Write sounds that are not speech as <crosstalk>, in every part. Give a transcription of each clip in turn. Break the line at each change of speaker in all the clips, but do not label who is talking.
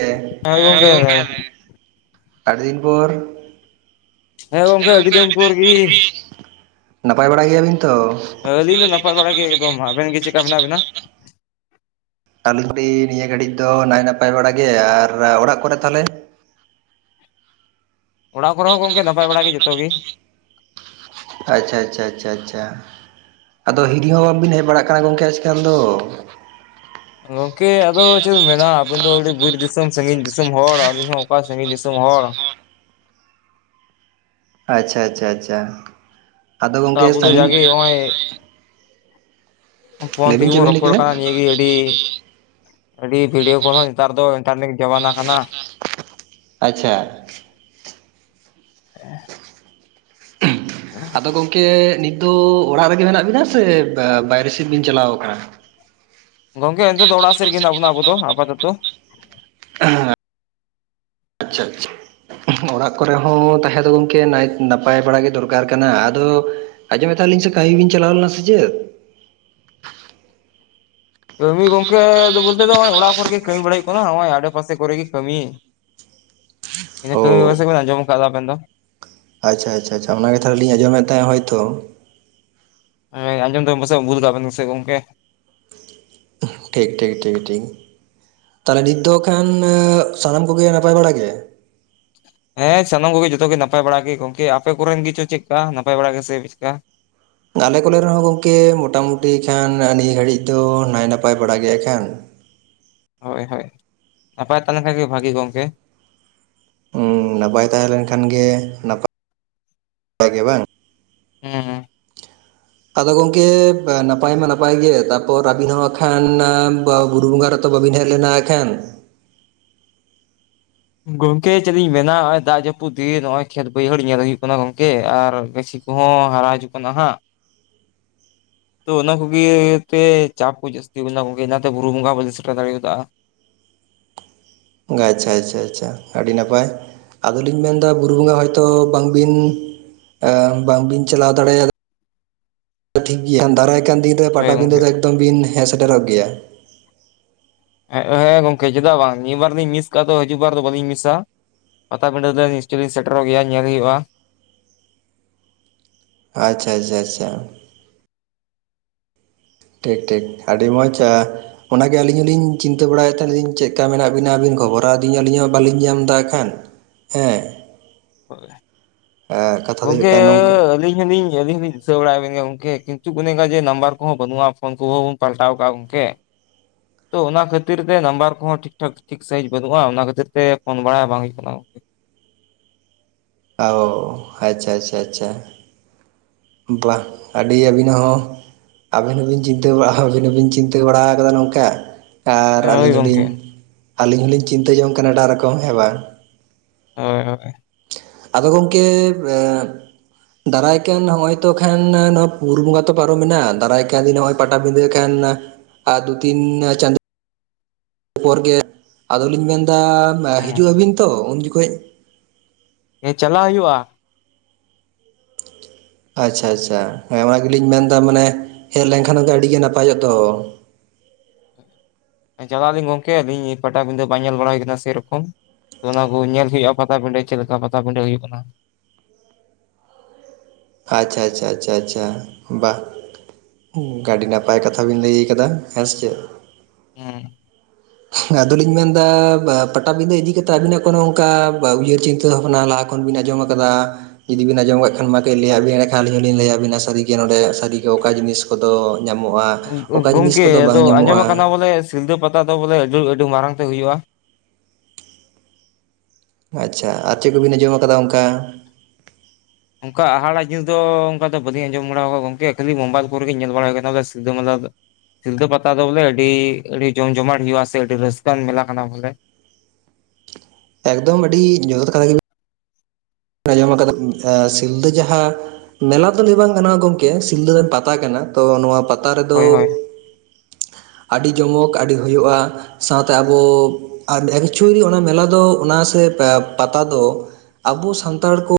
ᱦᱮᱸ
ᱦᱳᱭ ᱜᱚᱝᱠᱮ
ᱜᱚᱢᱠᱮ ᱟᱹᱰᱤ ᱫᱤᱱ ᱯᱚᱨ ᱦᱮᱸ
ᱟᱹᱰᱤ
ᱜᱚᱝᱠᱮ
ᱫᱤᱱ ᱯᱚᱨ ᱜᱤ
ᱟᱹᱰᱤ <inaudible> ᱱᱟᱯᱟᱭ ᱵᱟᱲᱟᱭ ᱜᱮᱭᱟᱵᱤᱱ ᱛᱚ
ᱟᱹᱞᱤᱧ ᱫᱚ ᱱᱟᱯᱟᱭ ᱵᱟᱲᱟ ᱜᱮ ᱮᱠᱫᱚᱢ ᱟᱵᱮᱱ ᱜᱮ ᱪᱮᱞᱮᱠᱟ ᱢᱮᱱᱟᱜ ᱵᱮᱱᱟ
ᱱᱤᱭᱟᱹ ᱜᱷᱟᱹᱲᱤᱡ ᱫᱚ ᱱᱟᱭ ᱱᱟᱯᱟᱭ ᱵᱟᱲᱟ ᱜᱮ ᱟᱨ ᱚᱲᱟᱜ ᱠᱚᱨᱮ ᱛᱟᱦᱚᱞᱮ
ᱚᱲᱟᱜ ᱠᱚᱨᱮ ᱦᱚᱸ ᱜᱚᱝᱠᱮ ᱱᱟᱯᱟᱭ ᱵᱟᱲᱟᱜ ᱜᱮ ᱡᱚᱛᱚ ᱜᱮ
ᱟᱪᱷᱟ ᱟᱪᱷᱟ ᱟᱪᱷᱟ ᱟᱷᱟ ᱟᱫᱚ ᱦᱤᱨᱤ ᱦᱚᱸ ᱵᱟᱵᱤᱱ ᱦᱮᱡ ᱵᱟᱲᱟᱜ ᱠᱟᱱᱟ ᱜᱚᱢᱠᱮ ᱮᱠᱟᱞ ᱫᱚ
ᱜᱚᱝᱠᱮ ᱟᱫᱚ ᱪᱮᱫ ᱵᱤᱱ ᱢᱮᱱᱟ ᱟᱵᱤᱱ ᱫᱚ ᱟᱹᱰᱤ ᱵᱤᱨ ᱫᱤᱥᱚᱢ ᱥᱟᱹᱜᱤᱧ ᱫᱤᱥᱚᱢ ᱦᱚᱲ ᱟᱹᱞᱤᱧ ᱦᱚᱸ ᱚᱠᱟ ᱥᱟᱹᱜᱤᱧ ᱫᱤᱥᱚᱢ ᱦᱚᱲ
ᱟᱪᱪᱷᱟ ᱟᱪᱪᱷᱟ ᱟᱪᱪᱷᱟ ᱟᱫᱚ ᱜᱚᱝᱠᱮ
ᱟᱵᱚ ᱫᱚ
ᱥᱟᱺᱜᱤᱧ
ᱡᱟᱜᱮ ᱱᱚᱜᱼᱚᱭ ᱯᱷᱳᱱ
ᱞᱟᱹᱭᱵᱤᱱ
ᱛᱮᱜᱮ
ᱪᱮᱫ
ᱵᱚᱱ
ᱵᱤᱱ ᱞᱟᱹᱭ
ᱨᱚᱯᱚᱲ
ᱠᱮᱫᱟ?
ᱠᱟᱱᱟ ᱱᱤᱭᱟᱹᱜᱮ ᱟᱹᱰᱤ ᱟᱹᱰᱤ ᱵᱷᱤᱰᱭᱳ ᱠᱚᱞ ᱦᱚᱸ ᱱᱮᱛᱟᱨ ᱫᱚ ᱤᱱᱴᱟᱨᱱᱮᱴ ᱡᱚᱢᱟᱱᱟ ᱠᱟᱱᱟ
ᱟᱪᱪᱷᱟ
ᱮᱸ
ᱟᱫᱚ ᱜᱚᱝ ᱠᱮ ᱱᱤᱛᱳᱜ ᱚᱲᱟᱜ ᱨᱮᱜᱮ ᱢᱮᱱᱟᱜ ᱵᱤᱱᱟ ᱥᱮ ᱵᱟᱭᱨᱮ ᱥᱮᱫ ᱵᱤᱱ ᱪᱟᱞᱟᱣ ᱟᱠᱟᱱᱟ
ᱜᱚᱝᱠᱮ ᱦᱤᱛᱳᱜ ᱫᱚ ᱚᱲᱟᱜ ᱥᱮᱫ ᱨᱮᱜᱮ ᱦᱤᱱᱟᱜ ᱵᱚᱱᱟ ᱟᱵᱚ ᱫᱚ ᱟᱯᱟᱛᱚᱛᱚ
ᱟᱪᱪᱷᱟ ᱟᱪᱪᱷᱟ ᱚᱲᱟᱜ ᱠᱚᱨᱮ ᱦᱚᱸ ᱛᱟᱦᱮᱸ ᱫᱚ ᱜᱚᱢᱠᱮ ᱱᱟᱭ ᱱᱟᱯᱟᱭ ᱵᱟᱲᱟ ᱜᱮ ᱫᱚᱨᱠᱟᱨ ᱠᱟᱱᱟ ᱟᱫᱚ ᱟᱡᱚᱢᱮᱫ ᱛᱟᱦᱮᱸ ᱱᱟᱞᱤᱧ ᱥᱮ ᱠᱟ. ᱢᱤ ᱵᱤᱱ ᱪᱟᱞᱟᱣ ᱞᱮᱱᱟ ᱥᱮ ᱪᱮᱫ
ᱠᱟᱹᱢᱤ ᱜᱚᱝᱠᱮ ᱵᱚᱞᱛᱮ ᱫᱚ ᱱᱚᱜᱼᱚᱭ ᱚᱲᱟᱜ ᱠᱚᱨᱮ ᱜᱮ ᱠᱟᱹᱢᱤ ᱵᱟᱲᱟ ᱦᱩᱭᱩᱜ ᱠᱟᱱᱟ ᱱᱚᱜᱼᱚᱭ ᱟᱰᱮ ᱯᱟᱥᱮ ᱠᱚᱨᱮ ᱜᱮ ᱠᱟᱹᱢᱤ
<inaudible>
ᱤᱱᱟ. ᱠᱟᱹᱢᱤ
ᱚ
ᱡᱚᱢᱡᱟᱜᱼᱟ ᱵᱤᱱ ᱫᱚ
ᱟᱪᱪᱷᱟ ᱟᱪᱷᱟ ᱟᱪᱪᱷᱟ ᱚᱱᱟᱜᱮ ᱛᱟᱦᱚᱞᱮ ᱞᱤᱧ ᱟᱡᱚᱢᱮᱫ ᱛᱟᱦᱮᱸᱦᱳᱭᱛᱚ
ᱟᱸᱧᱡᱚᱢ ᱫᱟᱥᱮ ᱵᱩᱞ ᱜᱟᱱ ᱵᱮᱥᱤᱱ ᱜᱚᱢᱠᱮ
ᱴᱷᱤᱠ ᱴᱷᱤᱠ ᱴᱷᱤᱠ ᱴᱷᱤᱠ ᱛᱟᱦᱚᱞᱮ ᱱᱤᱛ ᱫᱚ ᱠᱷᱟᱱ ᱥᱟᱱᱟᱢ ᱠᱚᱜᱮ ᱱᱟᱯᱟᱭ ᱵᱟᱲᱟ ᱜᱮ
ᱦᱮᱸ ᱥᱟᱱᱟᱢ ᱠᱚᱜᱮ ᱡᱚᱛᱚ ᱜᱮ ᱱᱟᱯᱟᱭ ᱵᱟᱲᱟᱜ ᱜᱮ ᱜᱚᱝᱠᱮ ᱟᱯᱮ ᱠᱚᱨᱮᱱ ᱜᱮ ᱪᱚ ᱪᱮᱫᱞᱮᱠᱟ ᱱᱟᱯᱟᱭ ᱵᱟᱲᱟᱜᱮ ᱥᱮ ᱪᱮᱫᱠᱟ
ᱟᱞᱮ ᱠᱚᱞᱮ ᱨᱮᱦᱚᱸ ᱜᱚᱢᱠᱮ ᱢᱚᱴᱟᱢᱩᱴᱤ ᱠᱷᱟᱱ ᱱᱤᱭᱟᱹ ᱜᱷᱟᱹᱲᱤᱡ ᱫᱚ ᱱᱟᱭ ᱱᱟᱯᱟᱭ ᱵᱟᱲᱟ ᱜᱮ ᱦᱟᱸᱜ ᱠᱷᱟᱱ
ᱦᱳᱭ ᱦᱳᱭ ᱱᱟᱯᱟᱭ ᱛᱟᱦᱮ ᱞᱮᱠᱷᱟᱡ ᱜᱮ ᱵᱷᱟᱹᱜᱤ ᱜᱚᱢᱠᱮ
ᱱᱟᱯᱟᱭ ᱛᱟᱦᱮᱸ ᱞᱮᱱ ᱠᱷᱟᱱ ᱜᱮ ᱱᱟᱯᱟᱭ ᱜᱮ ᱵᱟᱝ
ᱦᱩᱸ
ᱟᱫᱚ ᱜᱚᱝᱠᱮ ᱱᱟᱯᱟᱭ ᱢᱟ ᱱᱟᱯᱟᱭ ᱜᱮ ᱛᱟᱯᱚᱨ ᱟᱵᱤᱱ ᱦᱚᱸ ᱦᱟᱸᱜ ᱠᱷᱟᱱ ᱵᱩᱨᱩ ᱵᱚᱸᱜᱟ ᱨᱮ ᱛᱚ ᱵᱟᱹᱵᱤᱱ ᱦᱮᱡ ᱞᱮᱱᱟ ᱮᱠᱷᱟᱱ
ᱜᱚᱝᱠᱮ ᱪᱮᱫ ᱤᱧ ᱢᱮᱱᱟ ᱱᱚ-ᱜᱚᱭ ᱫᱟᱜ ᱡᱟᱹᱯᱩᱫ ᱫᱤᱱ ᱱᱚᱜᱼᱚᱭ ᱠᱷᱮᱛ ᱵᱟᱹᱭᱦᱟᱹᱲ ᱧᱮᱞ ᱦᱩᱭᱩᱜ ᱠᱟᱱᱟ ᱜᱚᱝᱠᱮ ᱟᱨ ᱵᱮᱥᱤ ᱠᱚ ᱦᱚᱸ ᱦᱟᱨᱟ ᱦᱤᱡᱩᱜ ᱠᱟᱱᱟ ᱦᱟᱸᱜ ᱛᱚ ᱚᱱᱟ ᱠᱚᱜᱮ ᱛᱮ ᱪᱟᱯ ᱠᱚ ᱡᱟᱹᱥᱛᱤ ᱜᱮ ᱧᱟᱢᱚᱜ ᱜᱮᱭᱟ ᱚᱱᱟᱛᱮ ᱵᱩᱨᱩ ᱵᱚᱸᱜᱟ ᱵᱟᱹᱧ ᱥᱮᱴᱮᱨ ᱫᱟᱲᱮ ᱠᱟᱣᱫᱟ
ᱟᱪᱪᱷᱟ ᱟᱪᱪᱷᱟ ᱪᱷᱟ ᱟᱹᱰᱤ ᱱᱟᱯᱟᱭ ᱟᱫᱚ ᱞᱤᱧ ᱢᱮᱱᱫᱟ ᱵᱩᱨᱩ ᱵᱚᱸᱜᱟ ᱦᱚᱭᱛᱳ ᱵᱟᱝᱵᱤᱱ ᱵᱟᱝᱵᱤᱱ ᱪᱟᱞᱟᱣ ᱫᱟᱲᱮᱭᱟᱜᱫᱟ ᱴᱷᱤᱠ ᱜᱮᱭᱟ ᱫᱟᱨᱟᱭ ᱠᱟᱱ ᱫᱤᱱ
ᱦᱳᱭ
ᱯᱟᱴᱟᱵᱤᱸᱫᱟᱹ
ᱜᱚᱝᱠᱮ
ᱫᱚ ᱮᱠᱫᱚᱢ ᱵᱤᱱ ᱦᱮᱸ ᱥᱮᱴᱮᱨᱚᱜ ᱜᱮᱭᱟ
ᱦᱮᱸ ᱜᱚᱝᱠᱮ ᱪᱮᱫᱟᱜ ᱵᱟᱝ ᱱᱤᱭᱟᱹᱵᱟᱨ ᱞᱤᱧ ᱢᱤᱥ ᱠᱟᱜ ᱫᱚ ᱦᱤᱡᱩᱜ ᱵᱟᱨ ᱫᱚ ᱵᱟᱹᱞᱤᱧ ᱢᱤᱥᱟ ᱯᱟᱛᱟ ᱵᱤᱰᱟᱹ ᱫᱚ ᱱᱤᱥᱪᱚᱭ ᱞᱤᱧ ᱥᱮᱴᱮᱨᱚᱜ ᱜᱮᱭᱟ ᱧᱮᱞ ᱦᱩᱭᱩᱜᱼᱟ
ᱟᱪᱷᱟ ᱟᱪᱷᱟ ᱟᱪᱷᱟ ᱴᱷᱤᱠ ᱴᱷᱤᱠ ᱟᱹᱰᱤ ᱢᱚᱡᱽᱼᱟ ᱚᱱᱟ ᱜᱮ ᱟᱹᱞᱤᱧ ᱦᱚᱞᱤᱧ ᱪᱤᱱᱛᱟᱹ ᱵᱟᱲᱟᱭ ᱫᱟ ᱪᱮᱫ ᱞᱮᱠᱟ ᱢᱮᱱᱟᱜ ᱵᱤᱱᱟ ᱟᱹᱵᱤᱱ ᱠᱷᱚᱵᱚᱨᱟ ᱟᱹᱫᱤᱧᱟ ᱟᱹᱞᱤᱧ ᱦᱚᱸ ᱵᱟᱹᱞᱤᱧ ᱧᱟᱢ ᱮᱫᱟ ᱠᱷᱟᱱ ᱦᱮᱸ ᱠᱟᱛᱷᱟ ᱫᱚ ᱦᱩᱭᱩᱜ
ᱜᱚᱝᱠᱮ
ᱠᱟᱱᱟ ᱱᱚᱝᱠᱟ
ᱟᱹᱞᱤᱧ ᱦᱚᱸᱞᱤᱧ ᱠᱮ ᱟᱹᱞᱤᱧ ᱞᱤᱧ ᱫᱤᱥᱟᱹ ᱵᱟᱲᱟᱭ ᱵᱮᱱ ᱜᱮ ᱜᱚᱝᱠᱮ ᱠᱤᱱᱛᱩ ᱚᱱᱮ ᱚᱱᱠᱟ ᱡᱮ ᱱᱟᱢᱵᱟᱨ ᱠᱚᱦᱚᱸ ᱵᱟᱹᱱᱩᱜᱼᱟ ᱯᱷᱚᱱ ᱠᱚᱦᱚᱸ ᱵᱚᱱ ᱯᱟᱞᱴᱟᱣ ᱠᱟᱜ-ᱟ ᱜᱚᱝᱠᱮ᱾ ᱛᱚ ᱚᱱᱟ ᱠᱷᱟᱹᱛᱤᱨ ᱛᱮ ᱱᱟᱢᱵᱟᱨ ᱠᱚᱦᱚᱸ ᱴᱷᱤᱠ ᱴᱷᱟᱠ ᱴᱷᱤᱠ ᱥᱟᱦᱤᱡ ᱵᱟᱹᱱᱩᱜᱼᱟ ᱚᱱᱟ ᱠᱷᱟᱹᱛᱤᱨ ᱛᱮ ᱯᱷᱳᱱ ᱵᱟᱲᱟ ᱵᱟᱝ ᱦᱩᱭᱩᱜ ᱠᱟᱱᱟ ᱠᱮ
ᱟᱣ ᱟᱪᱪᱷᱟ ᱟᱪᱪᱷᱟ ᱟᱪᱪᱷᱟ ᱵᱟᱦ ᱟᱹᱰᱤ ᱟᱹᱵᱤᱱᱟᱜ ᱦᱚᱸ ᱟᱹᱵᱤᱱ ᱦᱚᱸᱵᱤᱱ ᱪᱤᱱᱛᱟᱹ ᱟᱵᱤᱱ ᱦᱚᱸᱵᱤᱱ ᱪᱤᱱᱛᱟ. ᱵᱟᱲᱟ ᱟᱠᱟᱫᱟ ᱱᱚᱝᱠᱟ ᱟᱨ
ᱦᱳᱭ
ᱟᱹᱞᱤᱧ ᱦᱚᱸ
ᱜᱚᱝᱠᱮ
ᱞᱤᱧ ᱟᱞᱤᱧ ᱦᱚᱸ ᱞᱤᱧ ᱪᱤᱱᱛᱟᱹ ᱡᱚᱝ ᱠᱟᱱᱟ ᱮᱴᱟᱜ ᱨᱚᱠᱚᱢ ᱦᱮᱸ ᱵᱟᱝ
ᱦᱳᱭ ᱦᱳᱭ
ᱟᱫᱚ ᱜᱚᱢᱠᱮ ᱮ ᱫᱟᱨᱟᱭ ᱠᱟᱱ ᱱᱚᱜᱼᱚᱭ ᱛᱚ ᱠᱷᱟᱱ ᱱᱚᱣᱟ ᱵᱩᱨᱩ ᱵᱚᱸᱜᱟ ᱛᱚ ᱯᱟᱨᱚᱢ ᱱᱟ ᱫᱟᱨᱟᱭ ᱠᱟᱱ ᱫᱤᱱ ᱱᱚᱜ-ᱚᱭ ᱯᱟᱴᱟ ᱵᱤᱫᱟ. ᱠᱷᱟᱱ ᱛᱤᱱ ᱪᱟᱸᱫᱚ ᱯᱚᱨ ᱜᱮ ᱟᱫᱚᱞᱤᱧ ᱢᱮᱱᱫᱟ ᱦᱤᱡᱩᱜ ᱟᱹᱵᱤᱱ ᱛᱚ ᱩᱱ ᱡᱚᱠᱷᱚᱡ
ᱦᱮᱸ ᱪᱟᱞᱟᱜ ᱦᱩᱭᱩᱜᱼᱟ᱾
ᱟᱪᱷᱟ ᱟᱪᱷᱟ ᱦᱮᱸ ᱚᱱᱟ ᱜᱮᱞᱤᱧ ᱢᱮᱱᱫᱟ ᱢᱟᱱᱮ ᱦᱮᱜ ᱞᱮᱱᱠᱷᱟᱱ ᱟᱹᱰᱤᱜᱮ ᱱᱟᱯᱟᱭᱚᱜ ᱫᱚ᱾
ᱦᱮᱸ ᱪᱟᱞᱟᱜ ᱟᱹᱞᱤᱧ ᱜᱚᱝᱠᱮ ᱟᱹᱞᱤᱧ ᱯᱟᱴᱟᱵᱤᱸᱫᱟᱹ ᱵᱟᱝ ᱧᱮᱞ ᱵᱟᱲᱟ ᱦᱩᱭ ᱠᱟᱱᱟ ᱥᱮᱭᱨᱚᱠᱚᱢ᱾ ᱚᱱᱟ ᱠᱚ ᱧᱮᱞ ᱦᱩᱭᱩᱜᱼᱟ᱾ ᱯᱟᱛᱟ ᱯᱤᱸᱰᱟᱹ ᱪᱮᱜ ᱞᱮᱠᱟ ᱯᱟᱛᱟ ᱯᱤᱸᱰᱟᱹ ᱦᱩᱭᱩᱜ ᱠᱟᱱᱟ?
ᱟᱪᱷᱟ ᱟᱪᱪᱷᱟ ᱟᱪᱷᱟ ᱟᱪᱷᱟ ᱵᱟ ᱦᱩᱝᱠᱟ ᱟᱹᱰᱤ ᱱᱟᱯᱟᱭ ᱠᱟᱛᱷᱟ ᱵᱤᱱ ᱞᱟᱹᱭ ᱟᱠᱟᱫᱟ᱾ ᱦᱮᱸ ᱥᱮ ᱪᱮᱫ?
ᱦᱚᱸ
<inaudible> ᱟᱫᱚᱞᱤᱧ ᱢᱮᱱᱫᱟ ᱵᱟ ᱯᱟᱴᱟᱵᱤᱸᱫᱟᱹ ᱤᱫᱤᱠᱟ ᱠᱟᱛᱮᱜ ᱟᱵᱤᱱᱟᱜ ᱠᱚᱱᱚ ᱚᱝᱠᱟ ᱵᱟ ᱩᱭᱦᱟᱹᱨ ᱪᱤᱱᱛᱟᱹ ᱵᱷᱟᱵᱱᱟ ᱞᱟᱜ ᱠᱷᱚᱱ ᱵᱤᱱ ᱟᱸᱡᱚᱢ ᱟᱠᱟᱫᱟ᱾ ᱡᱫᱤᱵᱤᱱ ᱟᱸᱡᱚᱢᱟᱜ ᱠᱟᱜ ᱠᱷᱟᱱ ᱢᱟ ᱠᱟᱹᱡ ᱞᱟᱹᱭᱟᱵᱮᱱ ᱮᱱᱰᱮᱠᱷᱟᱱ ᱟᱹᱞᱤᱧ ᱦᱚᱸᱞᱤᱧ ᱞᱟᱹᱭᱟᱵᱤᱱᱟ ᱥᱟᱹᱨᱤᱜ ᱱᱚᱰᱮ ᱥᱟᱹᱨᱤ ᱜᱮ ᱚᱠᱟ ᱡᱤᱱᱤᱥ ᱠᱚᱫᱚ ᱧᱟᱢᱚᱜᱼᱟ ᱚᱠᱟ ᱡᱤᱱᱤᱥ
ᱜᱚᱝᱠᱮ
ᱠᱚᱫᱚ
ᱟᱫᱚ
ᱵᱟᱝ
ᱟᱸᱡᱚᱢ
ᱧᱟᱢᱚᱜᱼᱟ᱾
ᱟᱠᱟᱱᱟ ᱵᱚᱞᱮ ᱥᱤᱞᱫᱟᱹ ᱯᱟᱛᱟ ᱫᱚ ᱵᱚᱞᱮ ᱟᱹᱰᱤ ᱟᱹᱰᱤ ᱢᱟᱨᱟᱝ ᱛᱮ ᱦᱩᱭᱩᱜᱼᱟ᱾
ᱟᱪᱷᱟ ᱟᱨ ᱪᱮᱜ ᱠᱚᱵᱤᱱ ᱟᱸᱡᱚᱢ ᱟᱠᱟᱫᱟ ᱚᱝᱠᱟ?
ᱚᱝᱠᱟ ᱟᱦᱟᱲᱟ ᱡᱤᱱᱤᱥ ᱫᱚ ᱚᱝᱠᱟ ᱫᱚ ᱵᱟᱹᱞᱤᱧ ᱟᱸᱡᱚᱢ ᱵᱟᱲᱟᱣ ᱠᱟᱜᱼᱟ ᱜᱚᱝᱠᱮ ᱠᱷᱟᱹᱞᱤ ᱢᱳᱵᱟᱭᱤᱞ ᱠᱚᱨᱮᱜ ᱜᱮ ᱧᱮᱞ ᱵᱟᱲᱟ ᱦᱩᱭ ᱠᱟᱱᱟ ᱥᱤᱞᱫᱩ ᱢᱟᱞᱟ ᱫᱚ ᱥᱤᱞᱫᱟᱹ ᱯᱟᱛᱟ ᱫᱚ ᱵᱚᱞᱮ ᱟᱹᱰᱤ ᱟᱹᱰᱤ ᱡᱚᱢ ᱡᱚᱢᱟᱴ ᱦᱳᱭᱩᱜᱼᱟ ᱥᱮ ᱟᱹᱰᱤ ᱨᱟᱹᱥᱠᱟᱹᱣᱟᱱ ᱢᱮᱞᱟ ᱠᱟᱱᱟ ᱵᱚᱞᱮ᱾
ᱮᱠᱫᱚᱢ ᱟᱹᱰᱤ ᱡᱚᱛᱷᱟᱛ ᱠᱟᱛᱷᱟ ᱜᱮ ᱟᱸᱡᱚᱢ ᱠᱟᱫᱟ ᱮᱸ ᱥᱤᱞᱫᱟᱹ ᱡᱟᱦᱟᱸ ᱢᱮᱞᱟ ᱫᱚ ᱞᱟᱹᱭ ᱵᱟᱝ ᱜᱟᱱᱚᱜᱼᱟ ᱜᱚᱝᱠᱮ ᱥᱤᱞᱫᱟᱹ ᱫᱚ ᱯᱟᱛᱟ ᱠᱟᱱᱟ ᱛᱚ ᱱᱚᱶᱟ ᱯᱟᱛᱟ ᱨᱮᱫᱚ
ᱦᱳᱭ ᱦᱳᱭ
ᱟᱹᱰᱤ ᱡᱚᱢᱚᱠ ᱟᱹᱰᱤ ᱦᱩᱭᱩᱜᱼᱟ᱾ ᱥᱟᱶᱛᱮ ᱟᱵᱚ ᱮᱠᱪᱩᱭᱮᱞᱤ ᱚᱱᱟ ᱢᱮᱞᱟ ᱫᱚ ᱚᱱᱟ ᱥᱮ ᱯᱮ ᱯᱟᱛᱟ ᱫᱚ ᱟᱵᱚ ᱥᱟᱱᱛᱟᱲ ᱠᱚ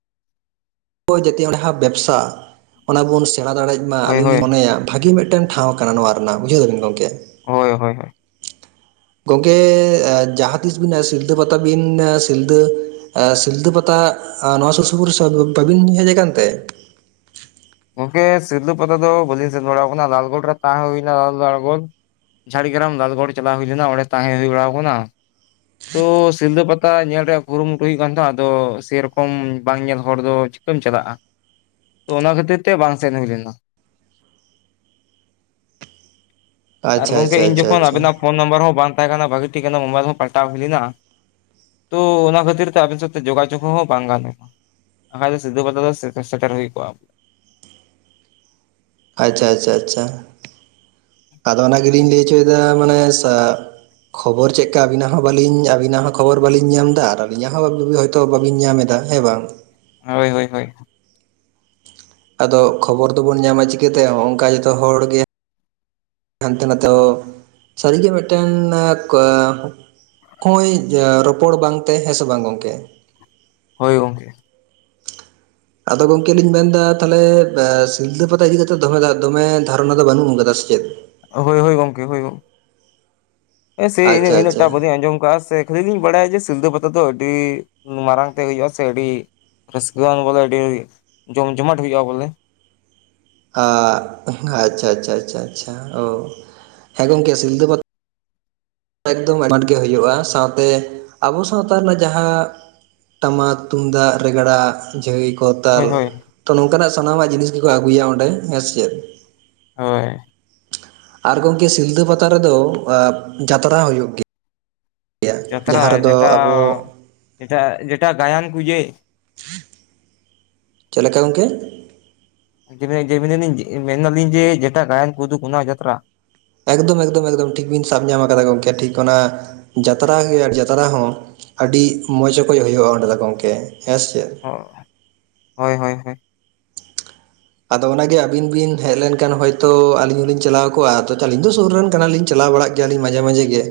ᱟᱵᱚ ᱡᱟᱛᱤ ᱚᱸᱰᱮ ᱦᱟᱸᱜ ᱵᱮᱵᱽᱥᱟ ᱚᱱᱟ ᱵᱚᱱ ᱥᱮᱬᱟ ᱫᱟᱲᱮᱭᱟᱜ ᱢᱟ
ᱦᱳᱭ
ᱟᱹᱞᱤᱧ
ᱦᱳᱭ
ᱞᱤᱧ ᱢᱚᱱᱮᱭᱟ᱾ ᱵᱷᱟᱜᱤ ᱢᱤᱫᱴᱮᱱ ᱴᱷᱟᱶ ᱠᱟᱱᱟ ᱱᱚᱣᱟ ᱨᱮᱱᱟᱜ ᱾ᱵᱩᱡᱷᱟᱹᱣ ᱫᱟᱵᱤᱱ ᱜᱚᱝᱠᱮ?
ᱦᱳᱭ ᱦᱳᱭ ᱦᱳᱭ᱾
ᱜᱚᱢᱠᱮ ᱮ ᱡᱟᱦᱟᱸ ᱛᱤᱥ ᱵᱤᱱ ᱥᱤᱞᱫᱟᱹ ᱯᱟᱛᱟ ᱵᱤᱱ ᱥᱤᱞᱫᱟᱹ ᱮ ᱥᱤᱞᱫᱟᱹ ᱯᱟᱛᱟ ᱟ ᱱᱚᱣᱟ ᱥᱩᱨ ᱥᱩᱯᱩᱨ ᱵᱟᱹᱵᱤᱱ ᱦᱮᱡ ᱠᱟᱱᱛᱮ?
ᱜᱚᱝᱠᱮ ᱥᱤᱞᱫᱟᱹ ᱯᱟᱛᱟ ᱫᱚ ᱵᱟᱹᱞᱤᱧ ᱥᱮᱱ ᱵᱟᱲᱟᱣ ᱠᱟᱱᱟ ᱞᱟᱞᱜᱚᱲ ᱨᱮ ᱛᱟᱦᱮᱸ ᱦᱩᱭᱱᱟ ᱞᱟᱞ ᱞᱟᱞᱜᱚᱲ ᱡᱷᱟᱲᱜᱨᱟᱢ ᱞᱟᱞᱜᱚᱲ ᱪᱟᱞᱟᱣ ᱦᱩᱭ ᱞᱮᱱᱟ ᱚᱸᱰᱮ ᱛᱟᱦᱮᱸ ᱦᱩᱭ ᱵᱟᱲᱟᱣ ᱠᱟᱱᱟ᱾ ᱛᱚ ᱥᱤᱞᱫᱟᱹ ᱯᱟᱛᱟ ᱧᱮᱞ ᱨᱮᱭᱟᱜ ᱠᱩᱨᱩᱢᱩᱴᱩ ᱦᱩᱭᱩᱜ ᱠᱟᱱ ᱛᱟᱦᱮᱸᱜ ᱟᱫᱚ ᱥᱮᱨᱚᱠᱚᱢ ᱵᱟᱝ ᱧᱮᱞ ᱦᱚᱲ ᱫᱚ ᱛᱮᱢ ᱪᱟᱞᱟᱜᱼᱟ ᱛᱚ ᱚᱱᱟ ᱠᱷᱟᱹᱛᱤᱨ ᱛᱮ ᱵᱟᱝ ᱥᱮᱱ ᱦᱩᱭ ᱞᱮᱱᱟ᱾
<inaudible>
ᱟᱨ ᱜᱚᱝᱠᱮ
ᱟᱪᱪᱷᱟ
ᱤᱱ
ᱟᱪᱪᱷᱟ
ᱡᱚᱠᱷᱚᱱ
ᱟᱪᱪᱷᱟ
ᱟᱵᱮᱱᱟᱜ ᱯᱷᱳᱱ ᱱᱟᱢᱵᱟᱨ ᱦᱚᱸ ᱵᱟᱝ ᱛᱟᱦᱮᱸ ᱠᱟᱱᱟ ᱵᱷᱟᱹᱜᱤ ᱴᱷᱤᱠ ᱚᱱᱟ ᱢᱳᱵᱟᱭᱤᱞ ᱦᱚᱸ ᱯᱟᱞᱴᱟᱣ ᱦᱩᱭ ᱞᱮᱱᱟ᱾ ᱛᱚ ᱚᱱᱟ ᱠᱷᱟᱹᱛᱤᱨ ᱛᱮ ᱟᱵᱤᱱ ᱥᱟᱶᱛᱮ ᱡᱳᱜᱟᱡᱳᱜᱽ ᱦᱚᱸ ᱵᱟᱝ ᱜᱟᱱ ᱞᱮᱱᱟ᱾ ᱟᱠᱷᱟᱡ ᱫᱚ ᱥᱤᱞᱫᱟᱹ ᱯᱟᱛᱟ ᱫᱚ ᱥᱮᱠ ᱥᱮᱴᱮᱨ ᱦᱩᱭ ᱠᱚᱜᱼᱟ᱾
ᱟᱪᱷᱟ ᱟᱪᱷᱟ ᱟᱪᱷᱟ ᱟᱫᱚ ᱚᱱᱟ ᱜᱮᱞᱤᱧ ᱞᱟᱹᱭ ᱦᱚᱪᱚᱭᱫᱟ ᱢᱟᱱᱮ ᱥᱟ ᱠᱷᱚᱵᱚᱨ ᱪᱮᱜᱠᱟ ᱟᱹᱵᱤᱱᱟᱜ ᱦᱚᱸ ᱵᱟᱞᱤᱧ ᱟᱹᱵᱤᱱᱟᱜ ᱦᱚᱸ ᱠᱷᱚᱵᱚᱨ ᱵᱟᱟᱹᱞᱤᱧ ᱧᱟᱢᱫᱟ᱾ ᱟᱨ ᱟᱹᱞᱤᱧᱟᱜ ᱦᱚᱸ <unintelligible> ᱛᱚ ᱵᱟᱹᱵᱤᱱ ᱧᱟᱢ ᱮᱫᱟ ᱦᱮᱸ ᱵᱟᱝ?
ᱦᱚᱭ ᱦᱚᱭ ᱦᱟᱭ ᱾
ᱟᱫᱚ ᱠᱷᱚᱵᱚᱨ ᱫᱚᱵᱚᱱ ᱧᱟᱢᱟ ᱪᱤᱠᱟᱹᱛᱮ ᱚᱦᱚᱝᱠᱟ ᱡᱚᱛᱚ ᱦᱚᱲ ᱜᱮ ᱦᱟᱱᱛᱮ ᱱᱟᱛᱮ ᱦᱚᱸ ᱥᱟᱹᱨᱤᱜᱮ ᱢᱤᱫᱴᱮᱝ ᱮᱸ ᱠᱚ ᱦᱚᱜᱼᱚᱭ ᱨᱚᱯᱚᱲ ᱵᱟᱝ ᱛᱮ᱾ ᱦᱮᱸ ᱥᱮ ᱵᱟᱝ ᱜᱚᱝᱠᱮ?
ᱦᱳᱭ ᱜᱚᱝᱠᱮ᱾
ᱟᱫᱚ ᱜᱚᱝᱠᱮ ᱞᱤᱧ ᱢᱮᱱᱫᱟ ᱛᱟᱦᱮᱞᱮ ᱵᱮ ᱥᱤᱞᱫᱟᱹ ᱯᱟᱛᱟ ᱤᱫᱤ ᱠᱟᱛᱮᱜ ᱫᱚᱢᱮ ᱫᱷᱟ ᱫᱚᱢᱮ ᱫᱷᱟᱨᱚᱱᱟ ᱫᱚ ᱵᱟᱹᱱᱩᱜ ᱠᱟᱫᱟ ᱥᱮ ᱪᱮᱫ?
ᱦᱳᱭ ᱦᱳᱭ ᱜᱚᱝᱠᱮ ᱦᱳᱭ ᱮ ᱥᱮ
ᱟᱪᱪᱷᱟ
ᱤᱱᱟᱹᱜ
ᱟᱪᱪᱷᱟ
ᱤᱱᱟᱹᱜᱴᱟ ᱵᱟᱹᱞᱤᱧ ᱟᱸᱡᱚᱢ ᱠᱟᱜᱼᱟ ᱥᱮ ᱠᱷᱟᱹᱞᱤ ᱞᱤᱧ ᱵᱟᱲᱟᱭᱟ ᱡᱮ ᱥᱤᱞᱫᱟᱹ ᱯᱟᱛᱟ ᱫᱚ ᱟᱹᱰᱤ ᱢᱟᱨᱟᱝ ᱛᱮ ᱦᱩᱭᱩᱜᱼᱟ ᱥᱮ ᱟᱹᱰᱤ ᱨᱟᱹᱥᱠᱟᱹᱣᱟᱱ ᱵᱚᱞᱮ ᱟᱹᱰᱤ ᱡᱚᱢ ᱡᱚᱢᱟᱴ ᱦᱩᱭᱩᱜᱼᱟ ᱵᱚᱞᱮ᱾
ᱟᱜᱸ ᱟᱪᱷᱟ ᱟᱪᱷᱟ ᱟᱪᱷᱟ ᱟᱪᱷᱟ ᱪᱷᱟ ᱚ ᱦᱮᱸ ᱜᱚᱢᱠᱮ ᱥᱤᱞᱫᱟᱹ ᱯᱟ ᱮᱠᱫᱚᱢ ᱟᱸᱴ ᱜᱮ ᱦᱩᱭᱩᱜᱼᱟ ᱥᱟᱶᱛᱮ ᱟᱵᱚ ᱥᱟᱶᱛᱟ ᱨᱮᱱᱟᱜ ᱡᱟᱦᱟᱸ ᱴᱟᱢᱟᱠ ᱛᱩᱢᱫᱟᱜ ᱨᱮᱜᱽᱲᱟ ᱡᱷᱟᱹᱭ ᱠᱚ
ᱦᱳᱭ
ᱛᱟᱞ
ᱦᱳᱭ
ᱱᱚᱝᱠᱟᱱᱟᱜ ᱥᱟᱱᱟᱢᱟᱜ ᱡᱤᱱᱤᱥ ᱜᱮᱠᱚ ᱟᱹᱜᱩᱭᱟ ᱚᱸᱰᱮ ᱾ ᱦᱮᱸ ᱪᱮᱫ?
ᱦᱚᱭ ᱾
ᱟᱨ ᱜᱚᱢᱠᱮ ᱥᱤᱞᱫᱟᱹ ᱯᱟᱛᱟ ᱨᱮᱫᱚ ᱡᱟᱛᱨᱟ ᱦᱩᱭᱩᱜ ᱜᱮᱭᱟ᱾
ᱡᱟᱛᱨᱟ
ᱡᱟᱦᱟᱸ ᱨᱮᱫᱚ
ᱡᱮᱴᱟ
ᱟᱵᱚ
ᱡᱮᱴᱟ, ᱡᱮᱴᱟ ᱜᱟᱭᱟᱱ ᱠᱚ ᱡᱮ
ᱪᱮᱫ ᱞᱮᱠᱟ ᱜᱚᱢᱠᱮ?
ᱡᱮ ᱡᱮ ᱢᱮᱱᱫᱟᱞᱤᱧ ᱡᱮ ᱡᱮᱴᱟ ᱜᱟᱭᱟᱱ ᱠᱚ ᱩᱫᱩᱜᱟ ᱚᱱᱟ ᱡᱟᱛᱨᱟ
ᱮᱠᱫᱚᱢ ᱮᱠᱫᱚᱢ ᱮᱠᱫᱚᱢ ᱴᱷᱤᱠ ᱵᱤᱱ ᱥᱟᱵ ᱧᱟᱢ ᱟᱠᱟᱫᱟ ᱜᱚᱢᱠᱮ ᱴᱷᱤᱠ ᱚᱱᱟ ᱡᱟᱛᱨᱟ ᱜᱮ ᱟᱨ ᱡᱟᱛᱨᱟ ᱦᱚᱸ ᱾ ᱟᱹᱰᱤ ᱢᱚᱡᱽ ᱚᱠᱚᱡ ᱦᱩᱭᱩᱜᱼᱟ ᱚᱸᱰᱮ ᱫᱚ ᱜᱚᱢᱠᱮ ᱦᱮᱸ ᱥᱮ ᱪᱮᱫ?
ᱦᱚᱭ ᱦᱚᱭ ᱦᱚᱭ ᱾
ᱟᱫᱚ ᱚᱱᱟᱜᱮ ᱟᱹᱵᱤᱱ ᱵᱤᱱ ᱦᱮᱡ ᱞᱮᱱᱠᱷᱟᱱ ᱦᱚᱭᱛᱳ ᱟᱞᱤᱧ ᱦᱚᱞᱤᱧ ᱪᱟᱞᱟᱣ ᱠᱚᱜᱼᱟ᱾ ᱟᱹᱞᱤᱧ ᱫᱚ ᱥᱩᱨ ᱨᱮᱱ ᱠᱟᱱᱟᱞᱤᱧ ᱪᱟᱞᱟᱣ ᱵᱟᱲᱟᱜ ᱜᱮ ᱾ ᱭᱟᱞᱤᱧ ᱢᱟᱡᱷᱮ ᱢᱟᱡᱷᱮ ᱜᱮ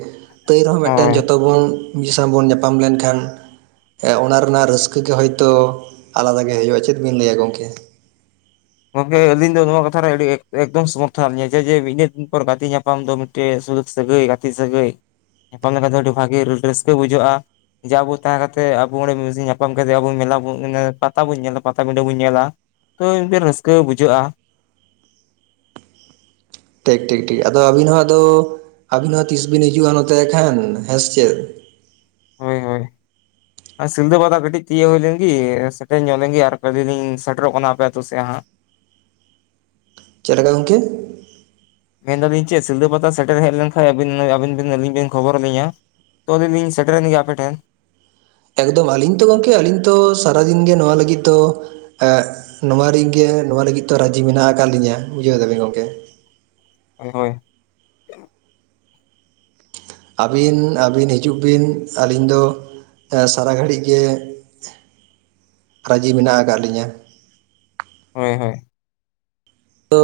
ᱛᱟᱹᱭ ᱨᱮᱦᱚᱸ ᱢᱤᱫᱴᱮᱱ
ᱦᱳᱭ
ᱡᱚᱛᱚ ᱵᱚᱱ ᱢᱤᱫ ᱥᱟᱶ ᱵᱚᱱ ᱧᱟᱯᱟᱢ ᱞᱮᱱᱠᱷᱟᱱ ᱦᱮ ᱚᱱᱟ ᱨᱮᱱᱟᱜ ᱨᱟᱹᱥᱠᱟᱹ ᱜᱮ ᱦᱚᱭᱛᱚ ᱟᱞᱟᱫᱟ ᱜᱮ ᱦᱩᱭᱩᱜᱼᱟ ᱪᱮᱫ ᱵᱤᱱ ᱞᱟᱹᱭᱟ ᱜᱚᱢᱠᱮ ᱾
ᱜᱚᱢᱠᱮ ᱟᱹᱞᱤᱧ ᱫᱚ ᱱᱚᱣᱟ ᱠᱟᱛᱷᱟ ᱨᱮ ᱟᱹᱰᱤ ᱮᱠᱫᱚᱢ ᱥᱚᱢᱚᱨᱛᱷᱚ ᱢᱮᱱᱟᱜ ᱞᱤᱧᱟ ᱡᱮ ᱩᱱᱟᱹᱜ ᱫᱤᱱ ᱯᱚᱨ ᱜᱟᱛᱮ ᱧᱟᱯᱟᱢ ᱫᱚ ᱢᱤᱫ ᱥᱩᱞᱩᱠ ᱥᱟᱹᱜᱟᱹᱭ ᱜᱟᱛᱮ ᱥᱟᱹᱜᱟᱹᱭ ᱧᱟᱯᱟᱢ ᱞᱮᱱᱠᱷᱟᱱ ᱫᱚ ᱟᱹᱰᱤ ᱵᱷᱟᱹᱜᱤ ᱨᱟᱹᱥᱠᱟᱹ ᱵᱩᱡᱷᱟᱹᱜᱼᱟ ᱾ ᱡᱟ ᱟᱵᱚ ᱛᱟᱦᱮᱸ ᱠᱟᱛᱮ ᱟᱵᱚ ᱚᱸᱰᱮ ᱢᱤᱫ ᱧᱟᱯᱟᱢ ᱠᱟᱛᱮᱫ ᱟᱵᱚ ᱢᱮᱞᱟ ᱵᱚᱱ ᱯᱟᱛᱟ ᱵᱚᱱ ᱧᱮᱞᱟ ᱯᱟᱴᱟᱵᱤᱸᱰᱟᱹ ᱵᱚᱱ ᱧᱮᱞᱟ ᱺ ᱛᱚ ᱢᱤᱫᱵᱮᱱ ᱨᱟᱹᱥᱠᱟᱹ ᱵᱩᱡᱷᱟᱹᱜᱼᱟ᱾
ᱴᱷᱤᱠ ᱴᱷᱤᱠ ᱴᱷᱤᱠ ᱟᱫᱚ ᱟᱹᱵᱤᱱ ᱦᱚᱸ ᱟᱫᱚ ᱟᱹᱵᱤᱱ ᱦᱚᱸ ᱛᱤᱥ ᱵᱤᱱ ᱦᱤᱡᱩᱜᱼᱟ ᱱᱚᱛᱮ ᱮᱱᱠᱷᱟᱱ ᱦᱮᱸ ᱥᱮ ᱪᱮᱫ?
ᱦᱳᱭ ᱦᱳᱭ
<inaudible>
ᱥᱤᱞᱫᱟᱹ ᱯᱟᱛᱟ ᱠᱟᱹᱴᱤᱡ ᱛᱤᱭᱟᱹᱜ ᱦᱩᱭ ᱞᱮᱱᱜᱮ ᱥᱮᱴᱮᱨ ᱧᱚᱜ ᱞᱮᱱᱜᱮ ᱟᱨ ᱛᱚᱵᱮ ᱞᱤᱧ ᱥᱮᱴᱮᱨᱚᱜ ᱠᱟᱱᱟ ᱟᱯᱮ ᱟᱛᱳ ᱥᱮᱫ ᱦᱟᱸᱜ ᱾
ᱪᱮᱫ ᱞᱮᱠᱟ ᱜᱚᱢᱚᱠᱮ?
ᱢᱮᱱᱫᱟᱞᱤᱧ ᱪᱮᱫ ᱥᱤᱞᱫᱟᱹ ᱯᱟᱛᱟ ᱥᱮᱴᱮᱨ ᱦᱮᱡ ᱞᱮᱱᱠᱷᱟᱱ ᱟᱹᱵᱤᱱᱵᱤᱱ ᱟᱹᱞᱤᱧ ᱵᱤᱱ ᱠᱷᱚᱵᱚᱨ ᱟᱹᱞᱤᱧᱟ᱾ ᱛᱚ ᱟᱞᱤᱧ ᱞᱤᱧ ᱥᱮᱴᱮᱨ ᱞᱮᱱ ᱜᱮ ᱟᱯᱮᱴᱷᱮᱱ ᱾
ᱮᱠᱫᱚᱢ ᱟᱹᱞᱤᱧ ᱛᱚ ᱜᱚᱢᱠᱮ ᱟᱹᱞᱤᱧ ᱛᱚ ᱥᱟᱨᱟᱫᱤᱱ ᱜᱮ ᱱᱚᱣᱟ ᱞᱟᱹᱜᱤᱫ ᱫᱚ ᱱᱚᱣᱟ ᱨᱮᱧ ᱜᱮ ᱱᱚᱣᱟ ᱞᱟᱹᱜᱤᱫ ᱛᱚ ᱨᱟᱹᱡᱤ ᱢᱮᱱᱟᱜ ᱟᱠᱟᱫ ᱞᱤᱧᱟᱹ ᱵᱩᱡᱷᱟᱹᱣ ᱫᱟᱵᱮᱱ ᱜᱚᱢᱠᱮ
ᱦᱚᱭ ᱾
ᱟᱹᱵᱤᱱ ᱟᱹᱵᱤᱱ ᱦᱤᱡᱩᱜ ᱵᱤᱱ ᱟᱹᱞᱤᱧ ᱫᱚ ᱥᱟᱨᱟ ᱜᱷᱟᱹᱲᱤᱡ ᱜᱮ ᱨᱟᱹᱡᱤ ᱢᱮᱱᱟᱜ ᱟᱠᱟᱫ ᱞᱤᱧᱟᱹ ᱾
ᱦᱚᱭ ᱦᱚᱭ ᱾
ᱛᱚ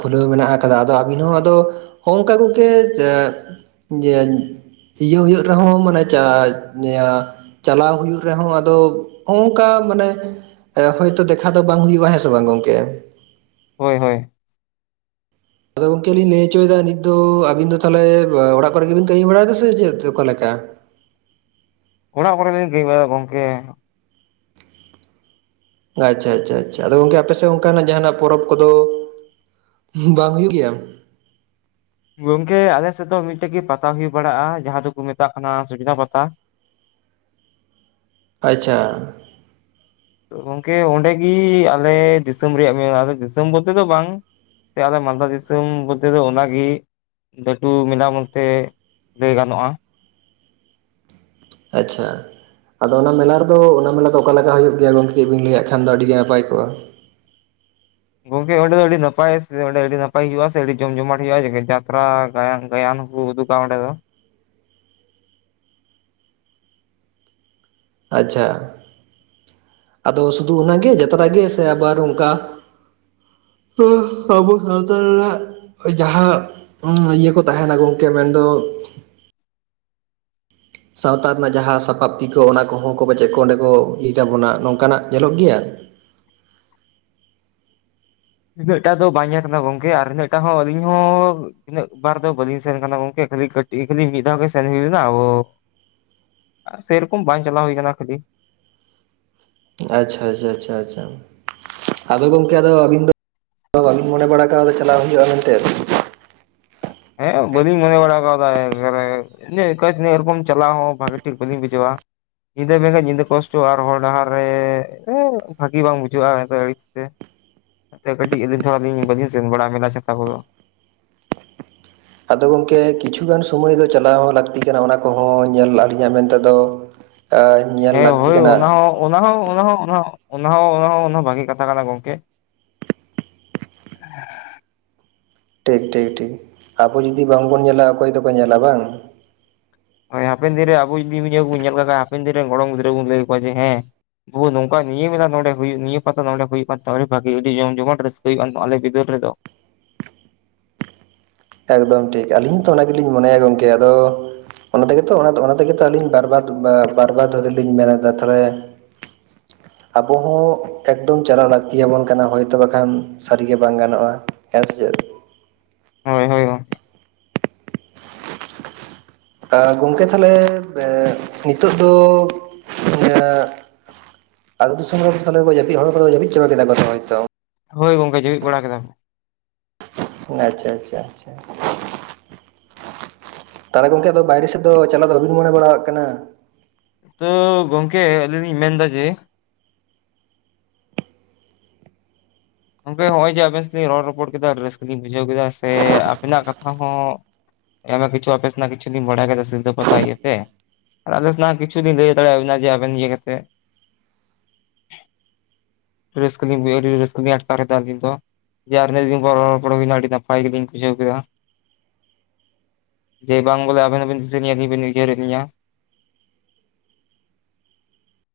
ᱠᱷᱩᱞᱟᱹᱣ ᱢᱮᱱᱟᱜ ᱟᱠᱟᱫ-ᱟ ᱟᱫᱚ ᱟᱹᱵᱤᱱ ᱦᱚᱸ ᱟᱫᱚ ᱦᱚᱸᱝᱠᱟ ᱠᱚ ᱜᱮ ᱡᱮ ᱦᱤᱡᱩᱜ ᱦᱩᱭᱩᱜ ᱨᱮᱦᱚᱸ ᱢᱟᱱᱮ ᱪᱟᱡ ᱤᱭᱟᱹ ᱪᱟᱞᱟᱣ ᱦᱩᱭᱩᱜ ᱨᱮᱦᱚᱸ ᱟᱫᱚ, ᱚᱦᱚᱝᱠᱟ ᱢᱟᱱᱮ ᱦᱚᱭᱛᱚ ᱫᱮᱠᱷᱟ ᱫᱚ ᱵᱟᱝ ᱦᱩᱭᱩᱜᱼᱟ ᱦᱮᱸ ᱥᱮ ᱵᱟᱝ ᱜᱚᱢᱠᱮ?
ᱦᱚᱭ ᱦᱚᱭ
ᱟᱫᱚ ᱜᱚᱢᱠᱮ ᱞᱤᱧ ᱞᱟᱹᱭ ᱚᱪᱚᱭᱮᱫᱟ ᱱᱤᱛ ᱫᱚ ᱟᱵᱤᱱ ᱫᱚ ᱛᱟᱦᱚᱞᱮ ᱚᱲᱟᱜ ᱠᱚᱨᱮᱜᱮᱵᱤᱱ ᱠᱟᱹᱢᱤ ᱵᱟᱲᱟᱭᱮᱫᱟ ᱥᱮ ᱪᱮᱫ ᱚᱠᱟ ᱞᱮᱠᱟ?
ᱚᱲᱟᱜ ᱠᱚᱨᱮ ᱞᱤᱧ ᱠᱟᱹᱢᱤ ᱵᱟᱲᱟᱭ ᱜᱚᱢᱠᱮ ᱾
ᱟᱪᱪᱷᱟ ᱟᱪᱪᱷᱟ ᱟᱪᱪᱷᱟ ᱟᱫᱚ ᱜᱚᱢᱠᱮ ᱟᱯᱮᱥᱮᱫ ᱚᱱᱠᱟᱱᱟᱜ ᱡᱟᱦᱟᱱᱟᱜ ᱯᱚᱨᱚᱵᱽ ᱠᱚᱫᱚ? ᱵᱟᱝ ᱦᱩᱭᱩᱜ ᱜᱮᱭᱟ ᱾
ᱜᱚᱢᱠᱮ ᱟᱞᱮᱥᱮᱫ ᱫᱚ ᱢᱤᱫᱴᱟᱝ ᱜᱮ ᱯᱟᱛᱟ ᱦᱩᱭ ᱵᱟᱲᱟᱜᱼᱟ ᱡᱟᱦᱟᱸ ᱫᱚᱠᱚ ᱢᱮᱛᱟᱜ ᱠᱟᱱᱟ ᱥᱤᱞᱫᱟᱹ ᱯᱟᱛᱟ ᱾
ᱟᱪᱷᱟ
ᱜᱚᱢᱠᱮ ᱚᱸᱰᱮᱜᱮ ᱟᱞᱮ ᱫᱤᱥᱚᱢ ᱨᱮᱭᱟᱜ ᱢᱮᱞᱟ, ᱫᱤᱥᱚᱢ ᱵᱚᱞᱛᱮ ᱫᱚ ᱵᱟᱝ ᱟᱞᱮ ᱢᱟᱞᱫᱟ ᱫᱤᱥᱚᱢ ᱵᱚᱞᱛᱮ ᱫᱚ ᱚᱱᱟ ᱜᱤ ᱾ ᱞᱟᱹᱴᱩ ᱢᱮᱞᱟ ᱵᱚᱱᱛᱮ ᱞᱟᱹᱭ ᱜᱟᱱᱚᱜᱼᱟ ᱾
ᱟᱪᱪᱷᱟ ᱟᱫᱚ ᱚᱱᱟ ᱢᱮᱞᱟ ᱨᱮᱫᱚ ᱚᱱᱟ ᱢᱮᱞᱟ ᱫᱚ ᱚᱠᱟ ᱞᱮᱠᱟ ᱦᱩᱭᱩᱜ ᱜᱮᱭᱟ ᱜᱚᱢᱠᱮ ᱠᱟ. ᱡ ᱵᱤᱱ ᱞᱟᱹᱭᱟᱜ ᱠᱷᱟᱱ ᱫᱚ ᱟᱹᱰᱤ ᱜᱮ ᱱᱟᱯᱟᱭ ᱠᱚᱜᱼᱟ ᱾
ᱜᱚᱢᱠᱮ ᱚᱸᱰᱮ ᱫᱚ ᱟᱹᱰᱤ ᱱᱟᱯᱟᱭ ᱥᱮ ᱚᱸᱰᱮ ᱟᱹᱰᱤ ᱱᱟᱯᱟᱭ ᱦᱩᱭᱩᱜᱼᱟ ᱥᱮ ᱟᱹᱰᱤ ᱡᱚᱢ ᱡᱚᱢᱟᱴ ᱦᱩᱭᱩᱜᱼᱟ ᱡᱟᱛᱨᱟ ᱜᱟᱭᱟᱱ ᱜᱟᱭᱟᱱ ᱠᱚ ᱩᱫᱩᱜ ᱚᱸᱰᱮ ᱫᱚ
ᱟᱪᱪᱷᱟ ᱾ ᱟᱫᱚ ᱥᱩᱫᱷᱩ ᱚᱱᱟᱜᱮ ᱡᱟᱛᱨᱟ ᱜᱮ ᱥᱮ ᱟᱵᱟᱨ ᱚᱱᱠᱟ ᱟᱵᱚ ᱥᱟᱶᱛᱟ ᱨᱮᱱᱟᱜ ᱡᱟᱦᱟᱸ ᱦᱮᱸ ᱤᱭᱟᱹ ᱠᱚ ᱛᱟᱦᱮᱱᱟ ᱜᱚᱢᱠᱮ ᱢᱮᱱᱫᱚ ᱥᱟᱶᱛᱟ ᱨᱮᱱᱟᱜ ᱡᱟᱦᱟᱸ ᱥᱟᱯᱟᱯ ᱠᱤ ᱠᱚ ᱚᱱᱟ ᱠᱚᱦᱚᱸ ᱠᱚ ᱯᱟᱪᱮᱫ ᱠᱚ ᱚᱸᱰᱮ ᱠᱚ ᱞᱟᱹᱭ ᱛᱟᱵᱚᱱᱟ ᱱᱚᱝᱠᱟᱱᱟᱜ ᱧᱮᱞᱚᱜ ᱜᱮᱭᱟ
ᱤᱱᱟᱹᱜ ᱴᱟᱜ ᱫᱚ ᱵᱟᱝ ᱧᱮᱞ ᱟᱠᱟᱱᱟ ᱜᱚᱝᱠᱮ ᱟᱨ ᱤᱱᱟᱹᱜᱴᱟᱜ ᱦᱚᱸ ᱟᱞᱤᱧ ᱦᱚᱸ ᱛᱤᱱᱟᱹᱜ ᱵᱟᱨ ᱫᱚ ᱵᱟᱹᱞᱤᱧ ᱥᱮᱱ ᱠᱟᱱᱟ ᱜᱚᱝᱠᱮ ᱠᱷᱟᱹᱞᱤ ᱠᱟᱹᱴᱤᱡ ᱠᱷᱟᱹᱞᱤ ᱢᱤᱫ ᱫᱷᱟᱣ ᱜᱮ ᱥᱮᱱ ᱦᱩᱭᱞᱮᱱᱟ ᱟᱵᱚ ᱥᱮᱨᱚᱠᱚᱢ ᱵᱟᱝ ᱪᱟᱞᱟᱣ ᱦᱩᱭ ᱟᱠᱟᱱᱟ ᱠᱷᱟᱹᱞᱤ
ᱟᱪᱷᱟ ᱟᱪᱷᱟ ᱟᱪᱷᱟ ᱟᱪᱷᱟ ᱟᱫᱚ ᱜᱚᱢᱠᱮ ᱟᱫᱚ ᱟᱹᱵᱤᱱ ᱵᱟᱝ ᱢᱚᱱᱮ ᱵᱟᱲᱟ ᱠᱟᱱᱟ ᱪᱟᱞᱟᱣ ᱦᱩᱭᱩᱜᱼᱟ ᱢᱮᱱᱛᱮᱫ
ᱦᱮᱸ ᱵᱟᱹᱞᱤᱧ ᱢᱚᱱᱮ ᱵᱟᱲᱟ ᱟᱠᱟᱣᱫᱟ ᱮᱪ ᱮᱨᱚᱠᱚᱢ ᱪᱟᱞᱟᱣ ᱦᱚᱸ ᱵᱷᱟ. ᱜᱤ ᱴᱷᱤᱠ ᱵᱟᱹᱞᱤᱧ ᱵᱩᱡᱷᱟᱹᱣᱟ ᱧᱤᱫᱟᱹ ᱢᱮᱱᱠᱟᱱᱡ ᱧᱤᱫᱟᱹ ᱠᱚᱥᱴᱚᱜᱼᱟ ᱟᱨ ᱦᱚᱨ ᱰᱟᱦᱟᱨ ᱨᱮ ᱵᱷᱟᱹᱜᱤ ᱵᱟᱝ ᱵᱩᱡᱷᱟᱹᱜᱼᱟ ᱮ ᱟᱹᱲᱤᱥᱜᱮ ᱮ ᱠᱟᱹᱴᱤᱡ <inaudible> ᱡᱤᱫ ᱫᱷᱟᱣ ᱵᱟᱹᱞᱤᱧ ᱥᱮᱱ ᱵᱟᱲᱟ ᱠᱟᱱᱟ ᱢᱮᱞᱟ ᱪᱷᱟᱛᱟ ᱠᱚᱫᱚ
ᱟᱫᱚ ᱜᱚᱢᱠᱮ ᱠᱤᱪᱷᱩᱜᱟᱱ ᱥᱚᱢᱚᱭ ᱫᱚ ᱪᱟᱞᱟᱣ ᱦᱚᱸ ᱞᱟᱹᱠᱛᱤ ᱠᱟᱱᱟ ᱚᱱᱟ ᱠᱚᱦᱚᱸ ᱧᱮᱞ ᱟᱰᱤ ᱜᱟᱱ ᱢᱮᱱᱛᱮᱫ ᱫᱚ ᱮ ᱧᱮᱞ
ᱦᱮᱸ
ᱞᱟᱹᱠᱛᱤ
ᱦᱳᱭ
ᱠᱟᱱᱟ
ᱚᱱᱟ ᱦᱚᱸ ᱚᱱᱟ ᱦᱚᱸ ᱚᱱᱟ ᱦᱚᱸ ᱚᱱᱟᱦ ᱚᱱᱟ ᱦᱚᱸ ᱚᱱᱟ ᱵᱷᱟᱜᱤ ᱠᱟᱛᱷᱟ ᱠᱟᱱᱟ ᱜᱚᱝᱠᱮ
ᱴᱷᱤᱠ ᱴᱷᱤᱠ ᱴᱷᱤᱠ ᱟᱵᱚ ᱡᱩᱫᱤ ᱵᱟᱝ ᱵᱚᱱ ᱧᱮᱞᱟ ᱚᱠᱚᱭ ᱫᱚᱠᱚ ᱧᱮᱞᱟ ᱵᱟᱝ
ᱦᱳᱭ ᱦᱟᱯᱮᱱ ᱫᱤᱱ ᱨᱮ ᱟᱵᱚ ᱡᱩᱫᱤ ᱠᱚᱵᱚᱱ ᱧᱮᱞ ᱞᱮ ᱠᱷᱟᱱ ᱦᱟᱯᱮᱱ ᱫᱤᱱ ᱨᱮᱱ ᱜᱚᱲᱚᱢ ᱜᱤᱫᱨᱟᱹ ᱵᱚᱱ ᱞᱟᱹᱭ ᱠᱚᱣᱟ ᱡᱮ ᱦᱮᱸ ᱵᱩᱵᱩ ᱱᱚᱝᱠᱟ ᱱᱤᱭᱟᱹ ᱢᱮᱞᱟ ᱱᱚᱰᱮ ᱦᱩᱭᱩᱜ ᱱᱤᱭᱟᱹ ᱯᱟᱛᱟ ᱱᱚᱰᱮ ᱦᱩᱭᱩᱜ ᱠᱟᱱ ᱟᱹᱰᱤ ᱵᱷᱟᱜᱤ ᱟᱹᱰᱤ ᱡᱚᱢ ᱡᱚᱢᱟᱴ ᱨᱟᱹᱥᱠᱟᱹ ᱦᱩᱭᱩᱜ ᱠᱟᱱ ᱟᱞᱮ ᱵᱤᱫᱟᱹᱞ ᱨᱮᱫᱚ
ᱮᱠᱫᱚᱢ ᱴᱷᱤᱠ ᱟᱹᱞᱤᱧ ᱦᱚᱸ ᱛᱚ ᱚᱱᱟ ᱜᱮᱞᱤᱧ ᱢᱚᱱᱮᱭᱟ ᱜᱚᱢᱠᱮ ᱟᱫᱚ ᱚᱱᱟ ᱛᱮᱜᱮ ᱛᱚ ᱚᱱᱟ ᱛᱮᱜᱮ ᱛᱚ ᱟᱹᱞᱤ ᱵᱟᱨ ᱵᱟᱨ ᱵᱟᱨ ᱫᱷᱚᱨ ᱞᱤᱧ ᱢᱮᱱᱫᱟ ᱛᱟᱦᱚᱞᱮ ᱟᱵᱚ ᱦᱚᱸ ᱮᱠᱫᱚᱢ ᱪᱟᱞᱟᱜ ᱞᱟᱹᱠᱛᱤᱭᱟᱵᱚᱱ ᱠᱟᱱᱟ ᱦᱳᱭᱛᱚ ᱵᱟᱠᱷᱟᱱ ᱥᱟᱹᱨᱤᱜᱮ ᱵᱟᱝ ᱜᱟᱱᱚᱜᱼᱟ ᱦᱮᱸᱥᱮ ᱪᱮᱫ
ᱦᱳᱭ ᱦᱳᱭ
ᱜᱚᱝᱠᱮ ᱛᱟᱦᱞᱮ ᱱᱤᱛᱚᱜ ᱫᱚ ᱟᱵᱤᱱ ᱥᱮᱱ ᱦᱚᱲ ᱠᱚ ᱡᱟᱹᱯᱤᱫ ᱠᱮᱫᱟ ᱠᱚ ᱫᱚᱛᱚ
ᱦᱳᱭ ᱜᱚᱝᱠᱮ ᱡᱮᱣᱤᱫ ᱵᱟᱲᱟ ᱠᱮᱫᱟᱢ
ᱟᱪᱷᱟ ᱟᱪᱷᱟ ᱟᱪᱷᱟ ᱛᱟᱦᱚᱞᱮ ᱜᱚᱝᱠᱮ ᱟᱫᱚ ᱵᱟᱭᱨᱮ ᱥᱮᱫ ᱫᱚ ᱪᱟᱞᱟᱣ ᱫᱚ ᱵᱟᱹᱵᱤᱱ ᱢᱚᱱᱮ ᱵᱟᱲᱟᱜ ᱠᱟᱱᱟ
ᱛᱚ ᱜᱚᱝᱠᱮ ᱟᱹᱞᱤᱧ ᱞᱤᱧ ᱢᱮᱱ ᱮᱫᱟ ᱡᱮ ᱜᱚᱝᱠᱮ ᱦᱚᱸᱜᱼᱚᱭ ᱡᱮ ᱟᱵᱮᱱ ᱥᱮᱫ ᱞᱤᱧ ᱨᱚᱲ ᱨᱚᱯᱚᱲ ᱠᱮᱫᱟ ᱨᱟᱹᱥᱠᱟᱹ ᱞᱤᱧ ᱵᱩᱡᱷᱟᱹᱣ ᱠᱮᱫᱟ ᱥᱮ ᱟᱵᱮᱱᱟᱜ ᱠᱟᱛᱷᱟ ᱦᱚᱸ ᱟᱭᱢᱟ ᱠᱤᱪᱷᱩ ᱚᱯᱮᱥ ᱨᱮᱱᱟᱜ ᱠᱤᱪᱷᱩ <inaudible> ᱵᱟᱲᱟᱭ ᱠᱮ ᱨᱮᱥᱮᱫ ᱠᱮᱫᱟ ᱫᱚ ᱯᱟᱛᱟ ᱤᱭᱟᱹ ᱛᱮ ᱨᱟᱡᱮᱥ ᱠᱤᱪᱷᱩ ᱫᱤᱱ ᱞᱟᱹᱭ ᱫᱟᱲᱮᱭᱟᱵᱱᱟ ᱡᱮ ᱟᱵᱮᱱ ᱤᱭᱟᱹ ᱠᱟᱛᱮ ᱨᱟᱹᱥᱠᱟᱹ ᱞᱤᱧ ᱵᱩᱡᱷᱟᱣ ᱠᱮᱫᱟ ᱨᱟᱹᱥᱠᱟ <unintelligible> ᱵᱤᱱ ᱟᱴᱠᱟᱨᱠᱟᱼᱟ ᱛᱚ <unintelligible> ᱡᱭᱟᱨ ᱫᱤᱱ ᱨᱚᱯᱚᱲ ᱦᱩᱭᱱᱟ ᱟᱹᱰᱤ ᱱᱟᱯᱟᱭ ᱜᱮᱞᱤᱧ ᱠᱩᱥᱤᱣ ᱠᱮᱫᱟ ᱡᱮ ᱵᱟᱝ ᱵᱚᱞᱮ ᱟᱵᱮᱱ ᱦᱚᱸᱵᱮᱱ ᱫᱤᱥᱤᱭᱟᱹᱵᱤᱱ ᱩᱭᱦᱟᱹᱨᱮ ᱱᱤᱭᱟ